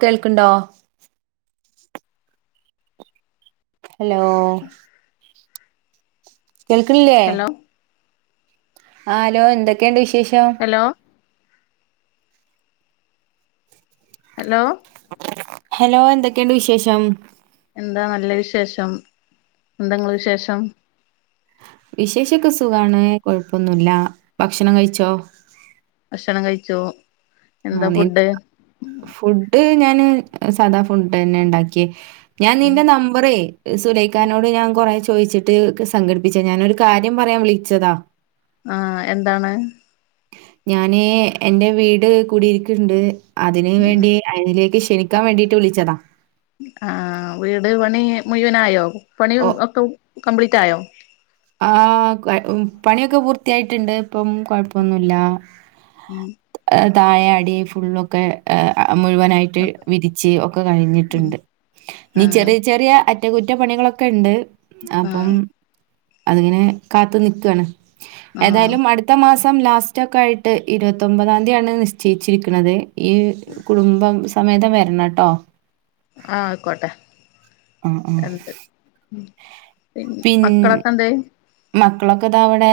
കേൾക്കണ്ടോ ഹലോ കേൾക്കണില്ലേ ഹലോ ആ ഹലോ എന്തൊക്കെയുണ്ട് വിശേഷം. ഹലോ ഹലോ ഹലോ എന്തൊക്കെയുണ്ട് വിശേഷം, എന്താ നല്ല വിശേഷം, എന്താ നിങ്ങളെ വിശേഷം വിശേഷക്കെ സുഖാണ് കൊഴപ്പൊന്നുല്ല ഭക്ഷണം കഴിച്ചോ ഭക്ഷണം കഴിച്ചോ എന്താ ആന്നെ ഫുഡ് ഫുഡ് ഞാന് സാദാ ഫുഡ് തന്നെ ഉണ്ടാക്കിയേ ഞാൻ ഉം ചോദിച്ചിട്ട്, സംഘടിപ്പിച്ചാ ഞാനൊരു കാര്യം പറയാൻ വിളിച്ചതാ. ആ എന്താണ് ഞാന് എന്റെ വീട് കൂടിയിരിക്കുണ്ട് അതിന് ഉം വേണ്ടി അയിലേക്ക് ക്ഷണിക്കാൻ വേണ്ടിയിട്ട് വിളിച്ചതാ ആഹ വീട് പണി മുഴുവനായോ പണി ഓ ഒക്കെ കംപ്ലീറ്റ് ആയോ ആ കൊ പണിയൊക്കെ പൂർത്തിയായിട്ടുണ്ട് ഇപ്പം കൊഴപ്പൊന്നുല്ല. മം താഴെ അടി ഫുള്ളൊക്കെ മുഴുവനായിട്ട് വിരിച്ച് ഒക്കെ ഉം കഴിഞ്ഞിട്ടുണ്ട്, ഇനി ആഹ് ചെറിയ ചെറിയ അറ്റകുറ്റപ്പണികളൊക്കെ ഉണ്ട്, അപ്പം ആഹ് അതിന് കാത്ത്നികാണ്. ആഹ് ആഹ് ഏതായാലും അടുത്ത മാസം ലാസ്റ്റ് ഒക്കെ ആയിട്ട്, ഇരുപത്തിയോമ്പതാം തീയതിയാണ് നിശ്ചയിച്ചിരിക്ക്ണത്. യ് കുടുംബം സമേതം വരണം കേട്ടോ, ആഹ ആയിക്കോട്ടെ ആ ആ എന്ത് പി പിൻ മക്കളൊക്കെ എന്തെ മക്കളൊക്കെ ദാ വടെ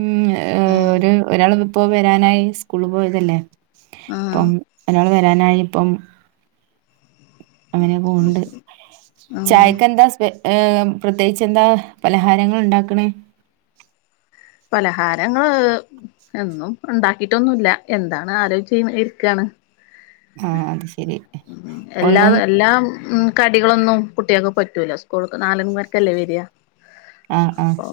ഉം ആഹ് ഒരു ഒരാൾ ഇപ്പൊ വരാനായി സ്കൂള് പോയതല്ലേ ആഹ് ഇപ്പം ഒരാള് വരാനായി ഇപ്പം അങ്ങനെ പോണ്ട് ആഹ് ചായക്കെന്താ സ്പെ ഏഹ് പ്രത്യേകിച്ച് എന്താ പലഹാരങ്ങൾ ഉണ്ടാക്കണേ പലഹാരങ്ങള് എന്നും ഉണ്ടാക്കിട്ടൊന്നുമല്ല എന്താണ് ആലോച ഇരിക്കാണ് ആഹ് അത് ശരി എല്ലാ ഒന്നും എല്ലാം ഉം കടികളൊന്നും കുട്ടികൾക്ക് പറ്റൂല്ല സ്കൂൾക്ക് നാല മണിക്കല്ലേ വരിക ആഹാ ആഹാ അപ്പൊ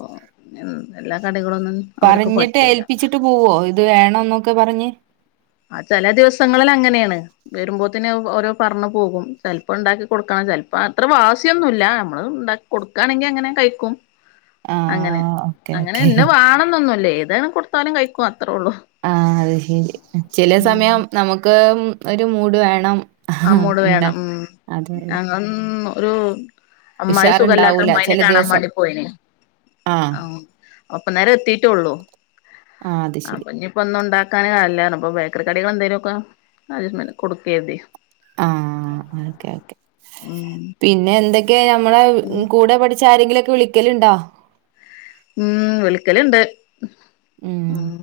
എല്ലാ കടികളൊന്നും അവർക്ക് പറഞ്ഞിട്ട് പറ്റൂല ഏൽപ്പിച്ചിട്ട് പോവോ ഇത് വേണന്നൊക്കെ പറഞ്ഞ് ആഹ് ചെല ദിവസങ്ങളിൽ അങ്ങനെയാണ് വരുമ്പോത് ന് ഓരോ പറഞ്ഞു പോകും ചിലപ്പോ ഉണ്ടാക്കി കൊടുക്കണം ചെലപ്പോ അത്ര വാസിയൊന്നുല്ല നമ്മള് ഉണ്ടാക്ക കൊടുക്കാണെങ്കിൽ അങ്ങനെ കഴിക്കും അങ്ങനെ ആഹ് ഓക്കെ അങ്ങനെ ഓക്കെ ന്നന്നെ വേണന്നൊന്നുല്ലേ ഏതാണ് കൊടുത്താലും കഴിക്കോ അത്രേള്ളൂ ആഹ് അത് ശരി ചില ഉം സമയം നമുക്ക് ഉം ഒരു മൂട് വേണം അമ്മോട് ഉണ്ടാ വേണം ഉം അതെ അതെ അങ്ങ ഒരു അമ്മായി സുഖല്ലാത്ത ഉഷാറുണ്ടാവൂല അമ്മായിനെ ചില കാണാൻ ദിവസം വേണ്ടി പോയിനെ ആഹ് അപ്പ നേരം എത്തിട്ടൊള്ളൂ ആഹ് അത് ശരി അപ്പൊ ഇഞ്പ്പം ഒന്ന ഉണ്ടാക്ക ക്കാൻ നല്ലേനീ പ്പ ബേക്കറി കടികൾ എന്തെിലു ഒക്കെ ആദ്യം തന്നെ കൊടുക്കരുതെ ആഹ് ഓക്കെ ഓക്കെ പിന്നെ എന്തൊക്കെയ നമ്മള കൂടെ പഠി ച്ച് ആരെങ്കിലൊക്കെ വിളിക്കലുണ്ടോ ഉം വിളിക്കല്ണ്ട് ഉം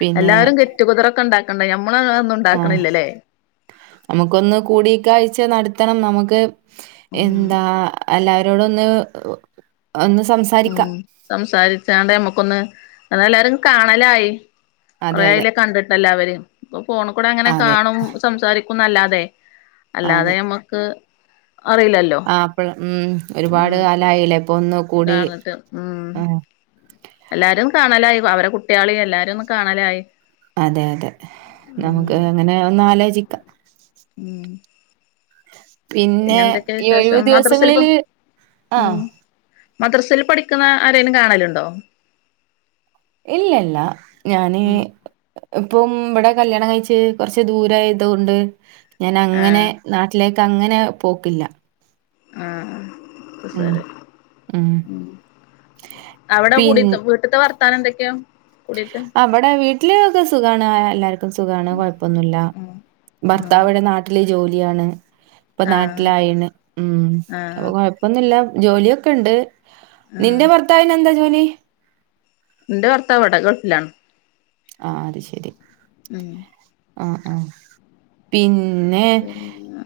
പിന്നെ എല്ലാരും ഗെറ്റ്ടുഗദർ ഒക്കെ ഉണ്ടാക് ആഹ് നമുക്കൊന്ന് കൂടിക്കാഴ്ച നടത്തണം നമുക്ക് ഉം എന്താ എല്ലാവരോട് ഒന്ന് ഒന്ന് സംസാരിക്കാം ഉം സംസാരിച്ചാണ്ട് നമ്മക്കൊന്ന് എന്നല്ലാരും കാണലായി അതെ കൊറേ അതെ അയീലേ കണ്ടിട്ട എല്ലാവരും ഇപ്പൊ ഫോണിൽ കൂടെ അങ്ങനെ അതെ കാണും സംസാരിക്കുംന്നല്ലാതെ അല്ലാതെ ഞമ്മക്ക് ആപ്പിൾ ഉം ഒരുപാട് ഉം കാലായില്ല ഇപ്പൊ ഒന്ന് കൂടി കാണിട്ട് ഉം ആഹ് എല്ലാരും കാണലായി അവരെ കുട്ടികളി എല്ലാരും ഒന്നും കാണലായി അതെ അതെ ഉം നമുക്ക് അങ്ങനെ ഒന്ന് ആലോചിക്കാം ഉം പിന്നെ എന്തൊക്കെയാ ഈ ഒഴിവ് വിശേഷം മദ്രസൽപ്പം ദിവസങ്ങളില് ഉം ആഹ് മദ്രസയിൽ പഠിക്കുന്ന ആരേലും കാണലുണ്ടോ ഇല്ലല്ല ഞാന് ഇപ്പം ഇവിടെ കല്യാണം കഴിച്ച് കൊറച്ച് ദൂരായതുകൊണ്ട് ഞാൻ അങ്ങനെ ആഹ് നാട്ടിലേക് അങ്ങനെ പോക്കില്ല ആഹ് ഉം. ഉം. അവിടെ പിൻ കുടീത്തെ വീട്ട്ത്തെ വർ ർത്താനം എന്തൊക്കെയാ കുടിയത്തെ ഇവിടെ വീട്ടില് ഒക്കെ സുഖാണ് എല്ലാർക്കും സുഖാണ് കൊഴപ്പൊന്നുല്ല ആഹ് ആഹ് ഭർത്താവടെ നാട്ടിലേ ജോലിയാണ് ഇപ്പൊ ആഹ് നാട്ടിലായണ് ഉം അപ്പൊ ആഹ് കൊഴപ്പൊന്നുല്ല ജോലിയൊക്കെ ഉണ്ട് ആഹ് നിന്റെ ഭർത്താവിന എന്താ ജോലി ന്റെ ഭാർത്താവ് അവിടെ ഗൾഫ് ലാണ് ആഹ് അത്ശരി ഉം ആഹ് ആഹ് പിന്നെ പിന്നെ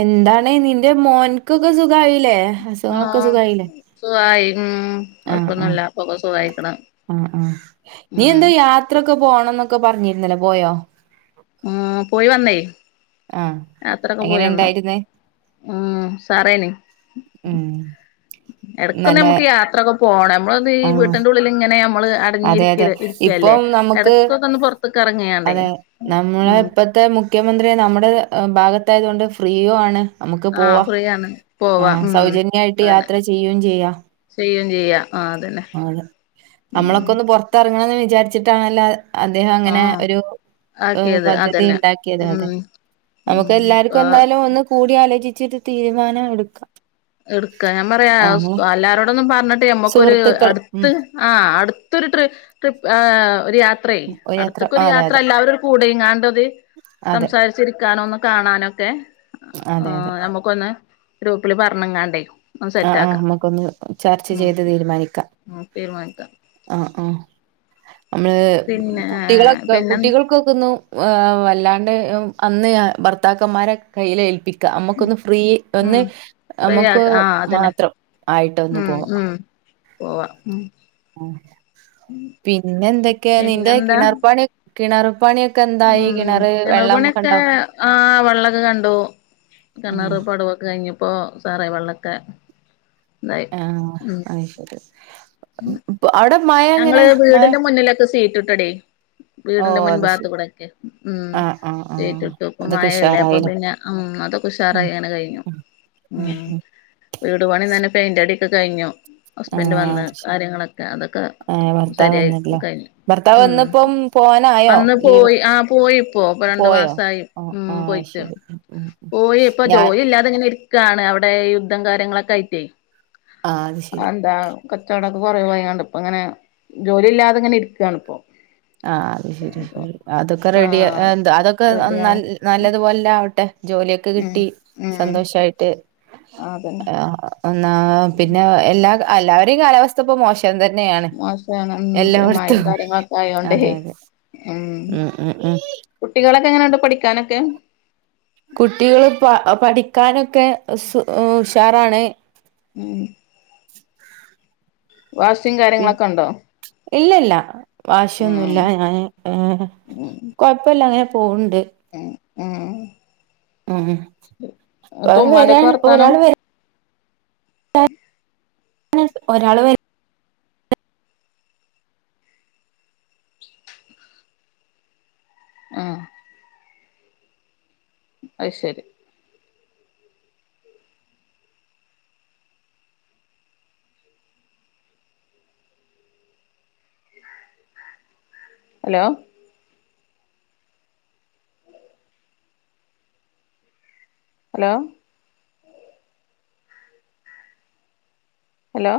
എന്താണ് നിന്റെ മോൻക്കൊക്കെ സുഖായിലെ അസുഖങ്ങളൊക്കെ സുഖായിലെ സുഖമായി ഉം കൊഴപ്പൊന്നുംല്ല പ്പൊക്കെ സുഖായിക്ക്ണ് ആഹ് ആഹ് നീ എന്ത യാത്രൊക്കെ പോണംന്നൊക്കെ പറഞ്ഞിരുന്നല്ലോ പോയോ ആഹ് പോയി വന്നേ ആഹ് യാത്രയൊക്കെ എങ്ങനെ പോയിവന്നു. ഉണ്ടായിരുന്നേ ഉം സാറേനി ഉം എടക്ക് നല്ല നമുക്ക് യാത്രയൊക്കെ പോണം, നമ്മൾ ഈ ആഹ് വീട്ടിന്റെ ഉള്ളില്ങ്ങനെ. നമ്മള് അതെ അടഞ്ഞിരിക്ക അതെ ഇരിക്യല്ലേ ഇപ്പം എ നമുക്ക് ടക്കകൊന്ന് പുറത്ത്ക്ക് എ റങ്ങിങ്ങണ്ട് ഉം ഇപ്പഴത്തെ, മുഖ്യമന്ത്രി നമ്മുടെ ഭാഗത്തായത് കൊണ്ട് ഫ്രീയോ ആണ് നമുക്ക് ആഹ് പോവാം. ഫ്രീയാണ് ആ പോവാ ഉം സൗജന്യായിട്ട് അതന്നെ യാത്ര ചെയ്യും ചെയ്യാം. ചെയ്യും ചെയ്യാ ആഹ് അതന്നെ അ ഉം നമ്മളൊക്കെ ഒന്ന്, പുറത്തിറങ്ങണാന്ന് വിചാരിച്ചിട്ടാണല്ലോ. അദ്ദേഹം, അങ്ങനെ ആഹ് ഒരു ആക്കിയത് പദ്ധതി അതന്നെ ഉണ്ടാക്കിയത് അതെ. ഉം ഉം നമുക്ക് എല്ലാർക്കും ആഹ് എന്തായാലും ഒന്ന് കൂടി ആലോചിച്ചിട്ട് തീരുമാനം എടുക്കാം. എടുക്കാം. ഞാൻ പറയാ ആഹ് എല്ലാരോടൊന്നും പറഞ്ഞിട്ട് നമുക്കൊരു സുഹൃത്തുക്കൾ ഉം അടുത്ത് ആ അടുത്തൊരു ട്രി ആ ട്രിപ്പ്, ത്രയെ യാത്ര അടുത്തൊക്കെ ഒരു അതെ യാത്ര അതെ എല്ലാവരും കൂടെ ഇങ്ങാണ്ടത് അതെ സംസാരിച്ചിരിക്കാണോന്ന് കാണാനൊക്കെ, അതെ അതെ നമുക്കൊന്ന് ഗ്രൂപ്പിൽ പറഞ്ഞങ്ങാണ്ട് ന ആ സെറ്റ് ആ ആക്കാം നമുക്കൊന്ന് ചർച്ച ചെയ്ത് തീരുമാനിക്കാം ഉം തീരുമാനിക്കാം. ആ ആ നമ്മള്, പിന്നെ കുട്ടികളൊക്കെ പിന്നെ കുട്ടികൾക്കൊക്കെ ഒന്ന് വല്ലാണ്ട് [unintelligible] അന്ന് ഭർത്താക്കന്മാരെ കയ്യിൽ ഏൽപ്പി ക്ക നമുക്കൊന്ന് ഫ്രീ ഉം ഒന്ന് ഫ്രീ നമുക്ക് ആക്ക ആ അതന്നെ മാത്രം ആയിട്ടൊന്ന് പോവാം. പോവാം ഉം ഉം പിന്നെ എന്തൊക്കെയാ നിന്റെ പിന്നെന്താ കിണർപ്പാണി കിണർപ്പാണിയൊക്കെ ഉം കിണർപണിയൊക്കെ ആ വെള്ളക്കെ കണ്ടൂ. ഉം കണറ് പടവൊക്കെ കഴിഞ്ഞപ്പോ സാറേ വെള്ളക്കെ ആ അത് ശരി ഉം അവിടെ മഴ ഞങ്ങള് എങ്ങനെ മഴ വീടിന്റെ മുന്നിലൊക്കെ സീറ്റ് ഇട്ടോടി ഓ വീടിന്റെ മുൻ അത് ഭാഗത്ത് ശരി കൂടൊക്കെ ഉം ആഹ് ആഹ് ആഹ് ഷിറ്റ്ട്ടു, അതൊക്കെ ഇപ്പൊമഴയല്ലേ ഉഷാറായില്ലേ അപ്പപ്പിന്നെ ഉം അതൊഉഷാർ ഉം അങ്ങനെ കഴിഞ്ഞു ഉം ഉം വീട്പണ്ണിതന്നെ പെയിന്റ് അടിയൊക്കെ കഴിഞ്ഞു ആ ഹസ്ബൻഡ് വന്ന് അത് ശരി കാര്യങ്ങളൊക്കെ അതൊക്കെ ഏഹ് ഭർത്താവ് ശരിയായി വന്നിട്ടില്ല കഴിഞ്ഞു ഭർത്താവ് ഉം വന്നിപ്പം പോവാനായോ വന്ന് ലീവ് പോയി ആ പോയിപ്പോ അപ്പൊ രണ്ടു പോയോ മാസമായി ആഹ് ഉം ആഹ് പോയി. ശരി ഉം ഉം പോയി ഇപ്പോ ഞാൻ ജോലിയില്ലാതിങ്ങനരികായണ്, അവടെ യുദ്ധം കാരണം. കാര്യങ്ങളൊക്കെയറ്റ് ആഹ് അത് ശരി എന്താ കച്ചവടം കുറെ വായിങ്ങണ്ട് ഇപ്പോ അങ്ങനെ ജോലി ഇല്ലാതെ ഇങ്ങനെ ഇരികാണ് ഇപ്പോ ആ അത് ശരി അപ്പൊ ശരി അതൊക്കെ റെഡി ആഹ് എന്ത അതൊക്കെ റെഡിയാണ് നല്ല നല്ലതുപോലെ ആവട്ടെ. ജോലിയൊക്കെ ഉം കിട്ടി, ഉം സന്തോഷായിട്ട് അതന്നെ ആ ഒന്നാ പിന്നെ എല്ലാ എല്ലാവരുടെയും കാലാവസ്ഥ ഇപ്പോ മോശം ത്യം തന്നെയാണ് മോശാണ് ഉം മഴയും എല്ലായിടത്തും. കാര്യങ്ങളൊക്കെ ആയോണ്ടേ അതെ അതെ ഉം ഉം ഉം ഉം കുട്ടികളൊക്കെ എങ്ങനൊണ്ട് പഠിക്കാനൊക്കെ? കുട്ടികള് പ പഠിക്കാനോക്കെ സു ഉഷാറാണ്. ഉം വാശിം കാര്യങ്ങളൊക്കെ ഉണ്ടോ? ഇല്ലല്ല, വാശിയൊന്നുല്ല ഉം ഞാൻ ഉം കൊഴപ്പില്ല അങ്ങനെ പോണ്ണ്ണ്ട് ഉം ഉം ഉം അപ്പോ എന്നിട്ട് ഉമ്മാന്റെക്കെ വരാൻ ഇ വർത്താനം ഒരാൾ വരും [unintelligible] ഒരാള് വരും ഉം അത് ശരി ഹലോ ഹലോ ഹലോ